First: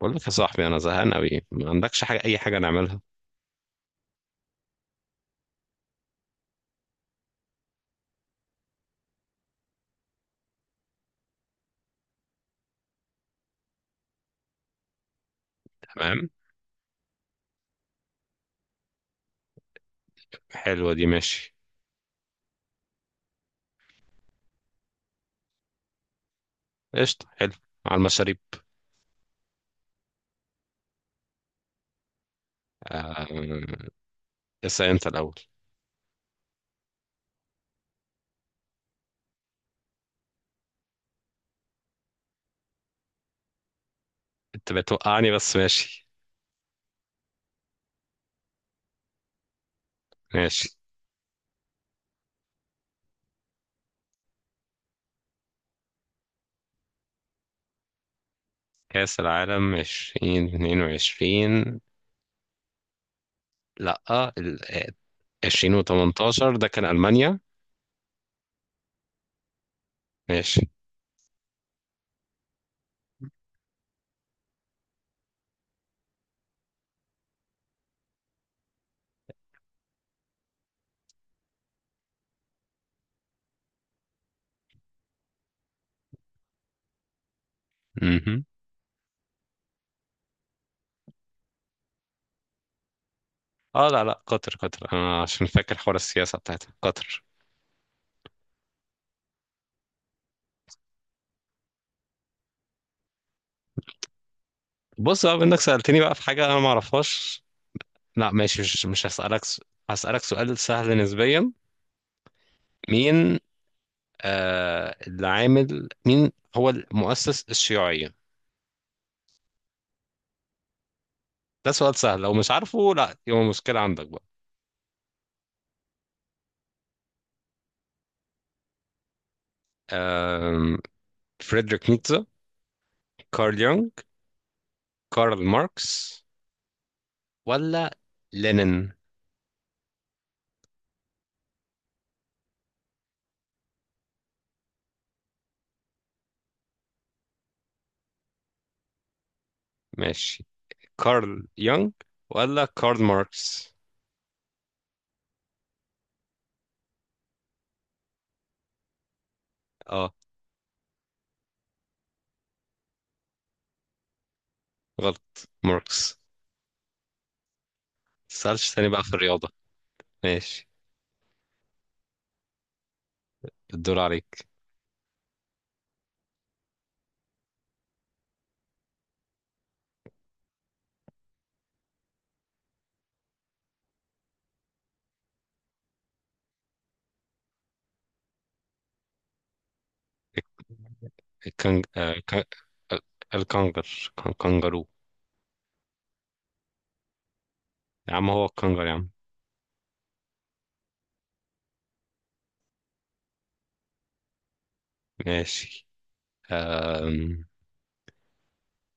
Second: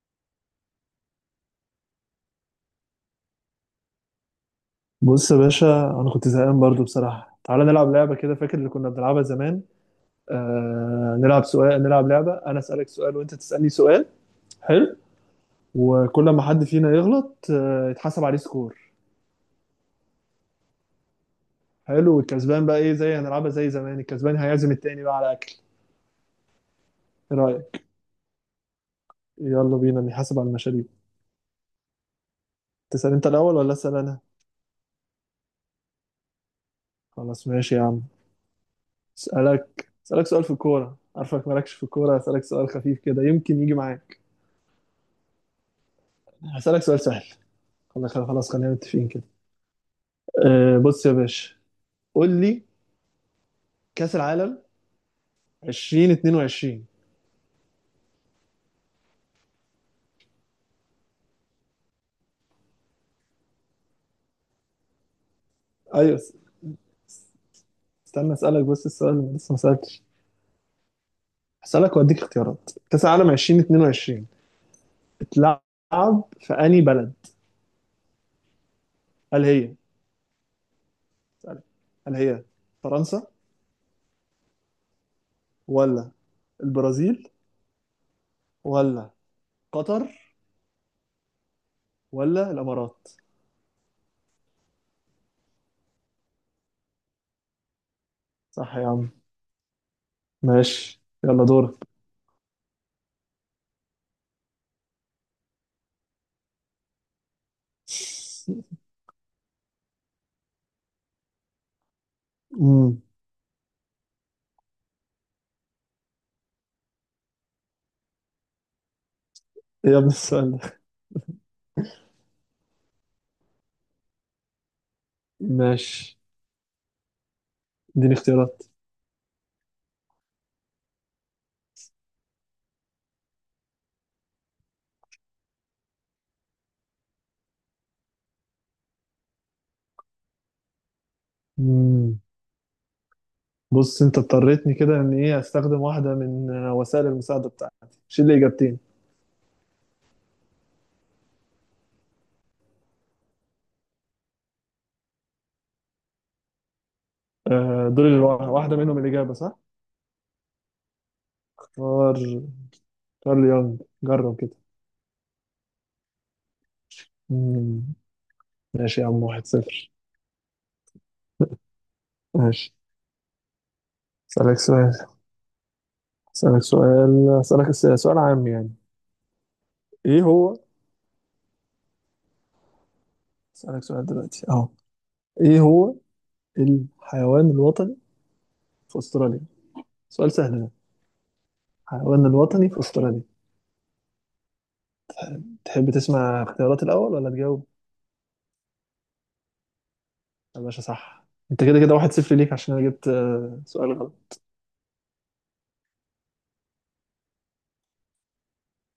بقول لك يا صاحبي، انا زهقان قوي، ما عندكش حاجه، اي حاجه نعملها؟ بص يا باشا، انا كنت زهقان برضو بصراحه. تعالى نلعب لعبه كده. فاكر اللي كنا بنلعبها زمان؟ نلعب سؤال، نلعب لعبه. انا اسالك سؤال وانت تسالني سؤال. حلو. وكل تمام. ما حد فينا يغلط يتحسب عليه سكور. حلوه دي، ماشي. حلو، والكسبان بقى ايه؟ زي هنلعبها زي زمان، الكسبان هيعزم التاني بقى على اكل. قشطه، ايه حلو. رايك؟ على المشاريب. يلا بينا نحاسب على المشاريب. تسال انت الاول ولا آه... اسال انا؟ اسال انت الاول. خلاص ماشي يا عم. اسالك سؤال في الكوره. عارفك مالكش في الكوره، اسالك سؤال خفيف كده يمكن يجي معاك. انت بتوقعني بس ماشي. هسالك سؤال سهل. خلاص خلينا متفقين كده. ماشي. أه بص يا باشا، قول لي: كأس العالم 2022. كاس العالم 2022. لا، ايوه 2018 ده كان المانيا. استنى، اسالك بس السؤال اللي لسه ما سالتش. ماشي. هسالك واديك اختيارات. كأس العالم 2022 اتلعب في انهي بلد؟ هل هي اسألك. هل هي فرنسا، ولا البرازيل، مهم. ولا قطر، ولا الامارات؟ اه، لا لا، قطر، قطر، انا عشان فاكر حوار السياسه بتاعتها قطر. صح يا عم. ماشي يلا دورك. بص بقى، انك سالتني بقى في حاجه انا ما اعرفهاش. لا، ماشي، مش هسالك هسالك سؤال سهل نسبيا. امم. مين اللي عامل مين هو المؤسس الشيوعية؟ إيه يا ابن السؤال ده! ده سؤال سهل، لو مش عارفه لا يبقى مشكلة عندك بقى. ماشي اديني اختيارات. آم، فريدريك نيتشه، كارل يونغ، كارل ماركس، ولا لينين؟ بص انت اضطريتني كده ان ايه استخدم واحده من وسائل المساعده بتاعتي. شيل لي اجابتين. ماشي، كارل يونغ ولا كارل ماركس. دول اللي واحده منهم الاجابه صح. اه. اختار كارل يونغ، جرب كده. غلط، ماركس. مم. متسألش تاني ماشي بقى يا عم، في واحد الرياضة. صفر. ماشي. ماشي. الدور عليك. اسالك سؤال، اسالك سؤال، اسالك سؤال عام يعني. ايه هو؟ اسالك سؤال دلوقتي اهو. ايه هو الحيوان الوطني في استراليا؟ سؤال سهل ده. الكنج... آه، الحيوان كن- الوطني في استراليا. الكنجر كنجرو. تحب تسمع اختيارات الاول ولا تجاوب؟ يا عم هو الكنجر يا عم. يا باشا صح. انت كده كده واحد صفر ليك عشان انا جبت سؤال غلط. ماشي. آم،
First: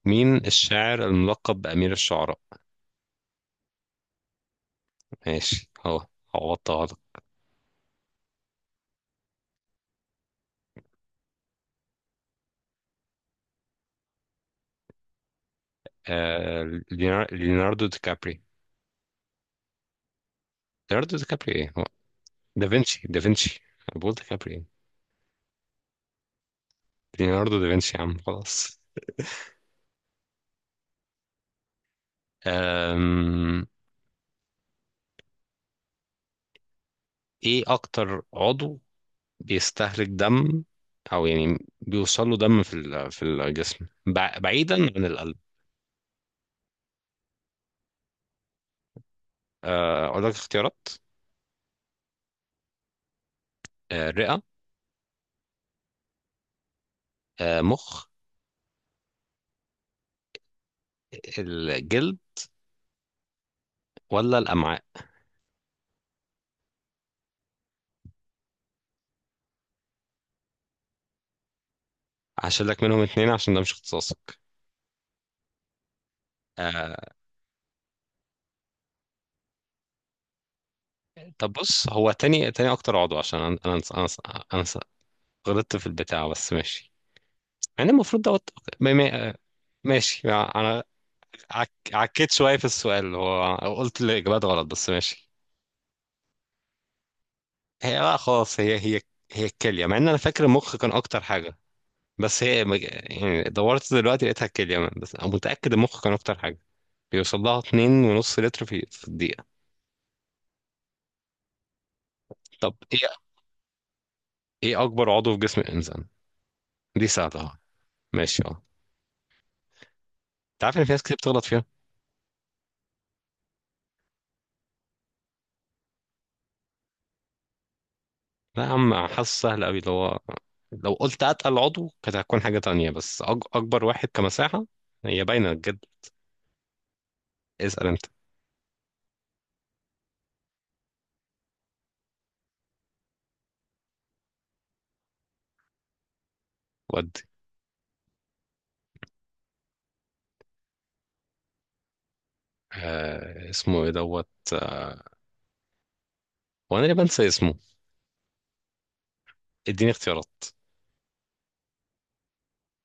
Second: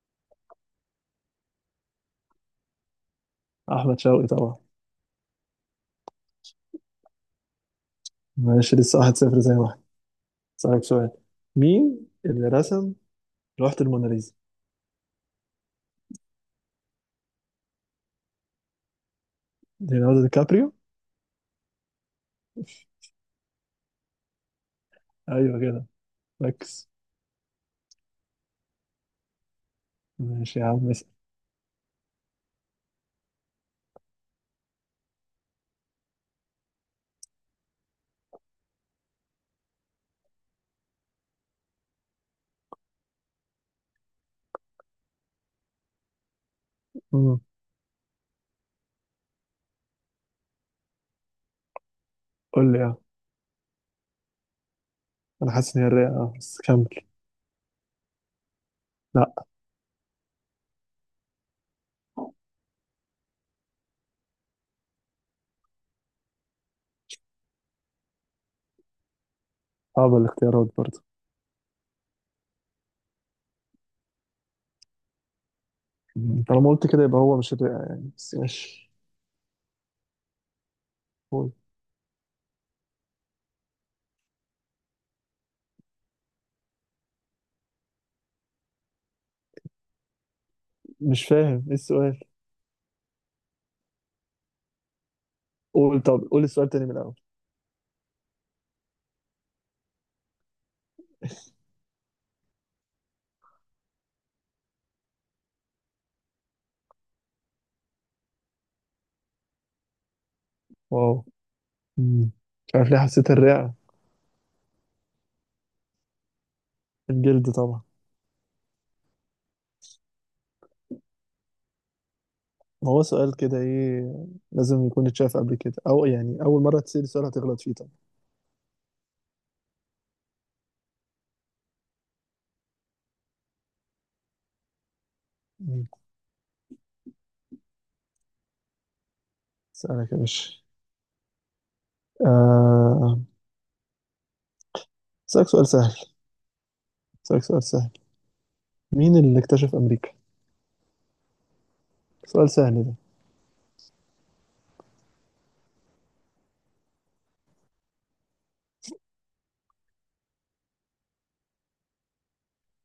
مين الشاعر الملقب بأمير الشعراء؟ احمد شوقي طبعا. ماشي، هو. عوضتها لك. ماشي، لسه واحد صفر زي واحد. اسالك سؤال: مين اللي رسم لوحة الموناليزا؟ آه، ليوناردو دي كابري. ليوناردو دي كابريو. ليوناردو دي كابري ايه هو، دافنشي، دافنشي. أنا بقول دي كابري ايه. ايوه كده، ركز. ليوناردو دافنشي يا عم، خلاص. ماشي يا عم، اسال. آم، ايه اكتر عضو بيستهلك دم، او يعني بيوصل له دم في في الجسم، بعيدا عن القلب؟ مم. اقول لك اختيارات. قول لي اه. الرئة، انا حاسس ان هي الرئه اه، بس كمل. مخ، لا. الجلد، ولا الامعاء. صعبه الاختيارات برضه. هشيل لك منهم اتنين عشان ده مش اختصاصك. مم. طالما قلت آه. كده يبقى هو مش الرئه يعني، بس ماشي. طب قول. بص، هو تاني تاني اكتر عضو، عشان أنا غلطت في البتاع، بس ماشي. يعني المفروض دوت. ما- ما- ماشي انا. مش فاهم ايه السؤال. عكيت شويه في السؤال، اللي هو قلت الاجابات غلط، بس ماشي. قول، طب قول السؤال تاني من الاول. هي لا، خلاص، هي الكليه، مع ان انا فاكر المخ كان اكتر حاجه. بس هي يعني دورت دلوقتي لقيتها الكليه، بس انا متاكد المخ كان اكتر حاجه بيوصل لها اتنين ونص لتر في الدقيقه. واو. مم. طب مش عارف ليه ايه. حسيت الرئه. ايه اكبر عضو في جسم الانسان؟ دي الجلد سهله. طبعا. ماشي، اه. انت عارف ان في ناس كتير بتغلط فيها. ما هو سؤال كده ايه، لازم يكون اتشاف قبل كده، او يعني اول مره تسأل سؤال هتغلط فيه طبعا. لا يا عم، حاسس سهل قوي اللي هو، لو قلت اتقل عضو كانت هتكون حاجة تانية، بس اكبر واحد كمساحة، هي باينة بجد. مم. اسأل انت. اسالك يا باشا. آه، اسالك سؤال سهل. ودي. اسالك سؤال سهل: مين اللي اكتشف امريكا؟ سؤال سهل ده. آه، اسمه ايه دوت، آه، وانا اللي بنسى اسمه. اديني اختيارات.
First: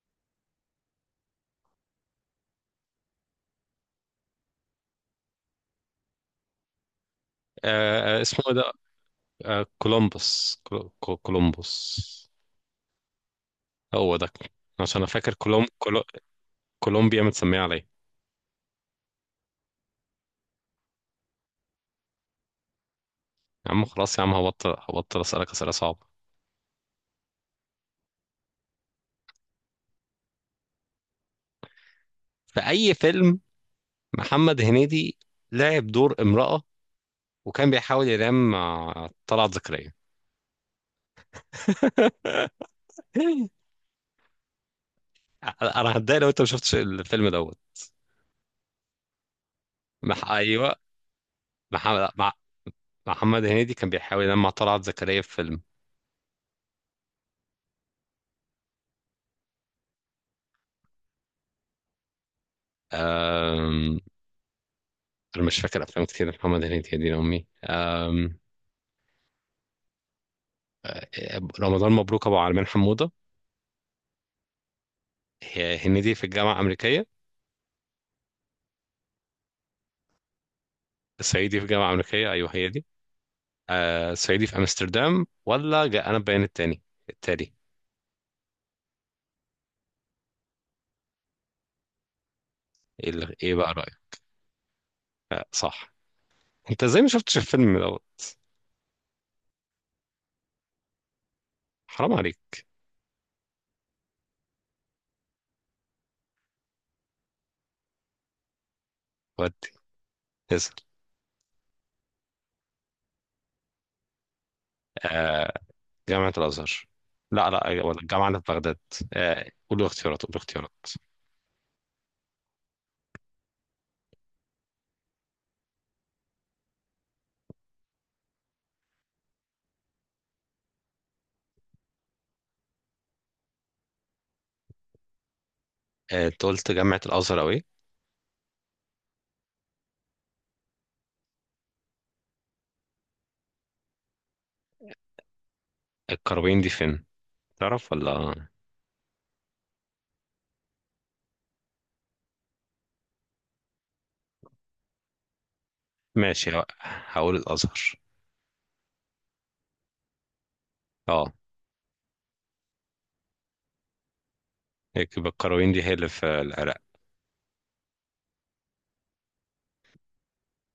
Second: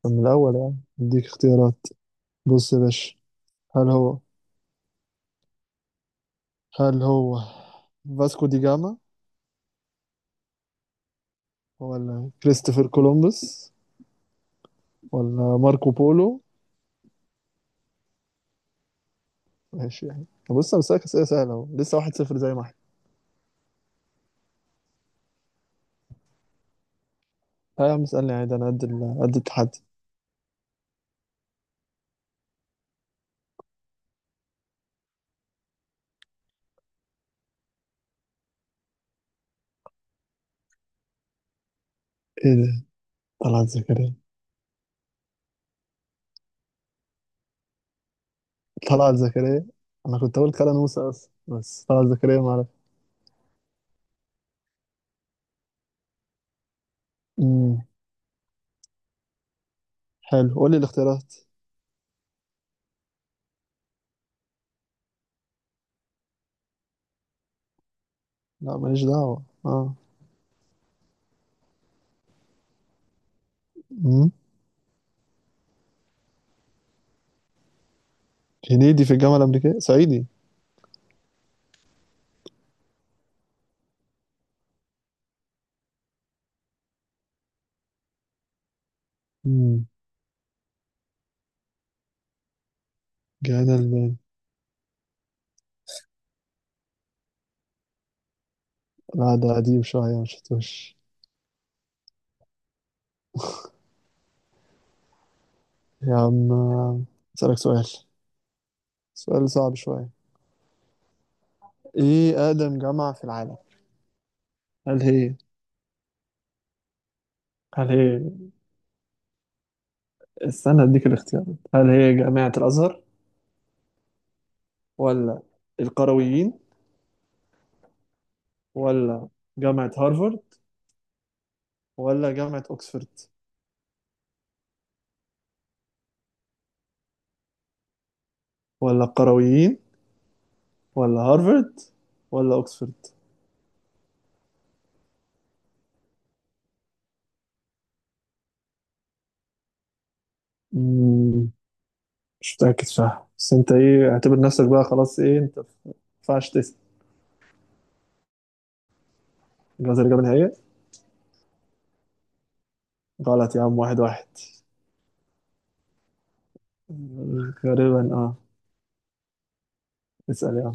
طب من الاول يعني اديك اختيارات. بص يا باشا، هل هو، هل هو اسمه فاسكو ايه دي ده؟ جاما، آه، كولومبوس، كولومبوس، ولا كريستوفر كولومبوس، هو ده. عشان انا فاكر ولا ماركو بولو؟ كولومبيا متسميه عليه. ماشي يعني. طب بص انا بسألك اسئله سهله اهو، لسه واحد صفر زي ما احنا. يا عم خلاص يا عم، هبطل اسالك اسئله صعبه. اه يا عم اسالني عادي، انا قد قد التحدي. في اي فيلم محمد هنيدي لعب دور امرأة وكان بيحاول ينام مع طلعت زكريا؟ ايه ده؟ طلعت زكريا؟ انا هتضايق لو انت ما شفتش الفيلم دوت. طلعت زكريا. انا كنت اقول كلا ايوه. نوسة اصلا، بس طلعت محمد مع... زكريا ما اعرف. محمد هنيدي كان بيحاول ينام مع طلعت زكريا في فيلم. امم. حلو، قول لي الاختيارات. أم... انا مش فاكر افلام كتير محمد هنيدي، يا دين امي. أم... لا ماليش دعوة اه. رمضان مبروك، ابو عالمين حموده، امم. هي هنيدي في الجامعه الامريكيه، هنيدي في الجامعة الأمريكية صعيدي. صعيدي في الجامعه الامريكيه. ايوه هي دي. صعيدي في امستردام، ولا جاء انا بيان التاني، التالي. امم. ايه بقى جانا رايك؟ المال. أه صح. انت ازاي ما شفتش الفيلم دوت؟ لا ده قديم شوية ما شفتوش. حرام عليك. يا عم أسألك سؤال، سؤال ودي. صعب شوية: اسال. ايه أقدم جامعة في العالم؟ هل هي، آه جامعة الازهر، لا لا، أيوة، هل ولا هي، الجامعة اللي في بغداد. آه، قول له اختيارات، قول له استنى اختيارات. اديك الاختيارات. هل هي جامعة الأزهر، ولا القرويين، ولا جامعة هارفارد، ولا جامعة أوكسفورد؟ آه، انت قلت جامعة الازهر او ايه؟ ولا القرويين، ولا هارفرد، ولا اوكسفورد؟ القرويين دي فين، تعرف ولا. مم، مش متأكد صح بس انت ايه اعتبر نفسك بقى خلاص ايه انت ما ينفعش ماشي، تسأل. هقول الازهر. جواز الإجابة النهائية. اه. غلط يا عم، واحد واحد. يكب القرويين دي هي اللي في العراق. غالبا اه. اسأل يا عم.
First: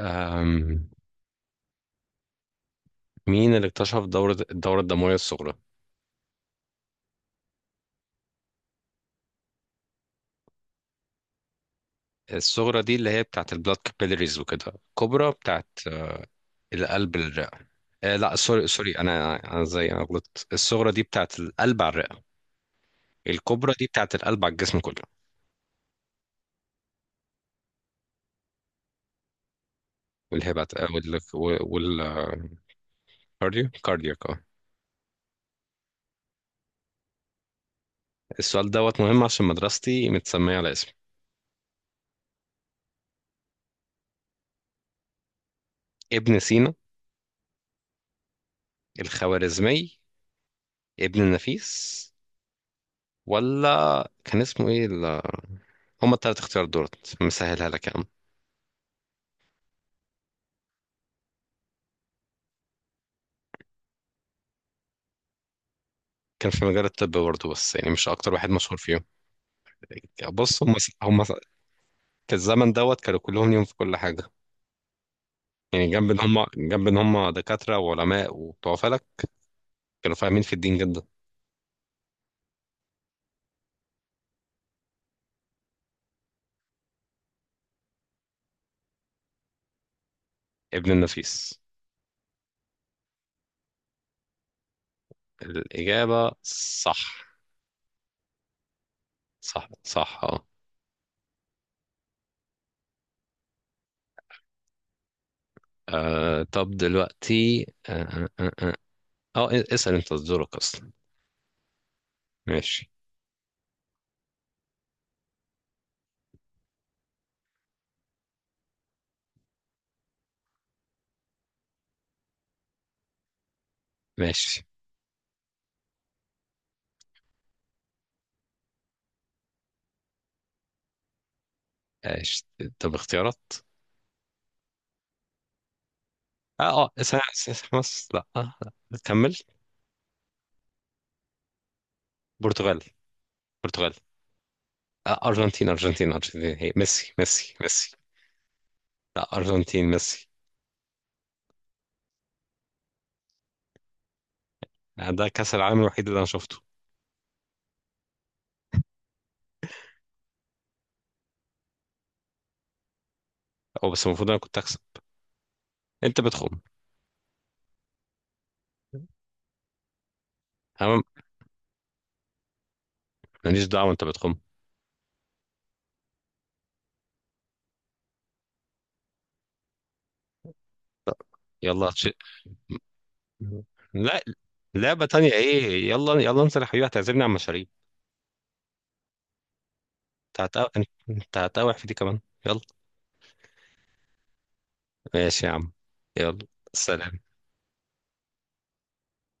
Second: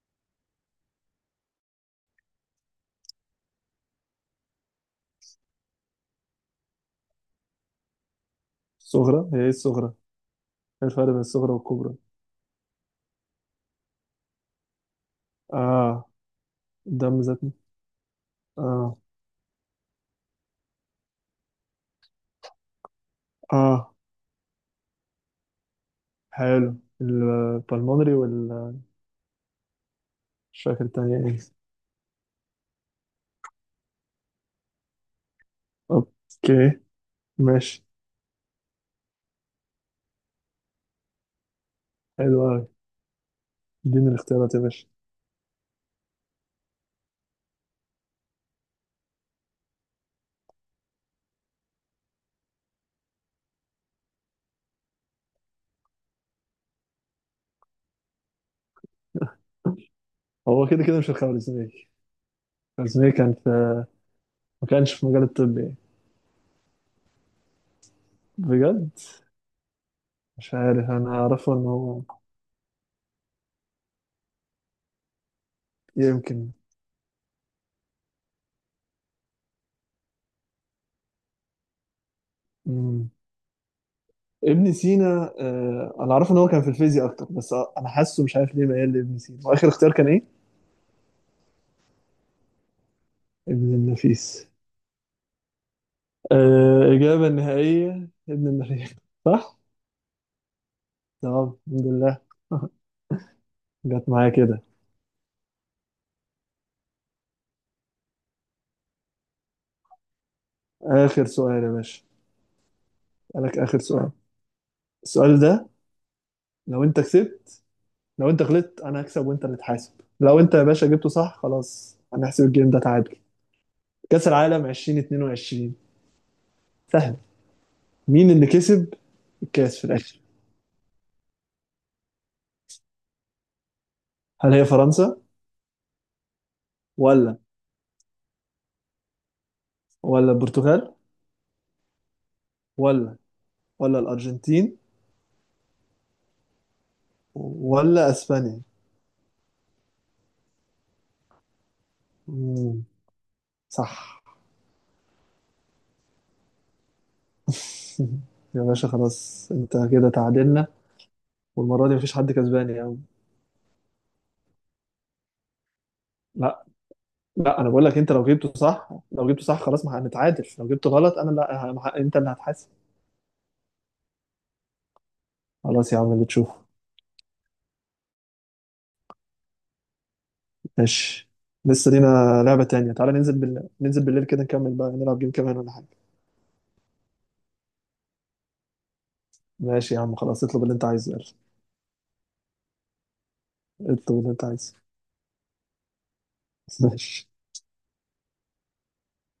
أم، مين اللي اكتشف الدورة الدموية الصغرى؟ الصغرى هي ايه الصغرى؟ ايه الفرق بين الصغرى والكبرى؟ الصغرى دي اللي هي بتاعت البلاد، كابيلاريز وكده، الكبرى بتاعت اه. القلب الدم الرئة. ذاتنا. لا، سوري سوري، اه. انا زي انا غلطت، الصغرى دي بتاعت القلب على الرئة، الكبرى دي اه، بتاعت القلب على الجسم كله. حلو. البلمونري وال، مش والهبات، فاكر وال التانية ايه. وال كاردياك، اه. اوكي، ماشي. السؤال دوت مهم عشان مدرستي متسمية على اسمي. حلو اوي. اديني الاختيارات يا باشا. ابن سينا، الخوارزمي، ابن النفيس، ولا كان اسمه ايه هما التلات اختيارات دولت مسهلها لك يا عم. هو كده كده مش الخمر الزميل، بس هي كان في، ما كانش في مجال الطب يعني. كان في مجال الطب برضه، بس يعني مش اكتر واحد مشهور بجد. فيهم. مش بص هم. عارف، انا هم اعرفه في ان هو، الزمن دوت كانوا كلهم ليهم في كل حاجه. يعني يمكن. جنب ان هم دكاتره وعلماء وبتوع فلك، كانوا فاهمين في الدين جدا. مم. ابن سينا. آه انا اعرفه ان هو كان في الفيزياء اكتر، بس انا حاسه مش عارف ليه ميال لابن سينا. واخر اختيار كان ايه؟ ابن النفيس. ابن النفيس. الاجابه آه صح. اجابه النهائيه ابن النفيس. صح. صح، صح، اه. تمام الحمد لله. جت معايا كده. طب دلوقتي اسال انت دورك اصلا. اخر سؤال يا باشا ماشي. لك، اخر سؤال. السؤال ده لو انت كسبت، لو انت غلطت انا هكسب وانت اللي تحاسب، لو انت يا باشا جبته صح خلاص هنحسب الجيم ده تعادل. كأس العالم ماشي. 2022، سهل. مين اللي كسب الكأس في الآخر؟ ماشي. طب اختيارات. هل هي فرنسا، اه، اه، اسمها، ولا، اسمها مصر، لا، لا، كمل. ولا البرتغال، برتغال. ولا، برتغال. ولا الأرجنتين، آه، ارجنتين ارجنتين ارجنتين، هي ميسي ميسي ميسي. ولا أسبانيا؟ لا، ارجنتين، ميسي. مم. صح. ده كاس العالم الوحيد اللي انا شفته. يا باشا خلاص انت كده تعادلنا، والمرة دي مفيش حد كسبان يا عم. هو بس المفروض انا كنت اكسب. انت بتخم. لا، لا انا بقول لك، انت لو جبته صح، لو جبته صح خلاص ما هنتعادل، لو جبته تمام، غلط انا لا انت اللي هتحاسب. ماليش دعوه، انت بتخم. خلاص يا عم اللي تشوفه. لا. ماشي. يلا لسه لينا لعبة تانية، تعالى ننزل بال... ننزل لا. بالليل كده نكمل بقى لعبه نلعب جيم تانية كمان ولا ايه؟ حاجة. يلا يلا، انت يا حبيبي هتعزمني على المشاريب. ماشي يا عم انت خلاص، اطلب هتقاوح، اللي انت عايزه يلا. انت هتقاوح في دي كمان. يلا. اطلب اللي انت عايزه. ماشي يا عم. يلا. سلام. ماشي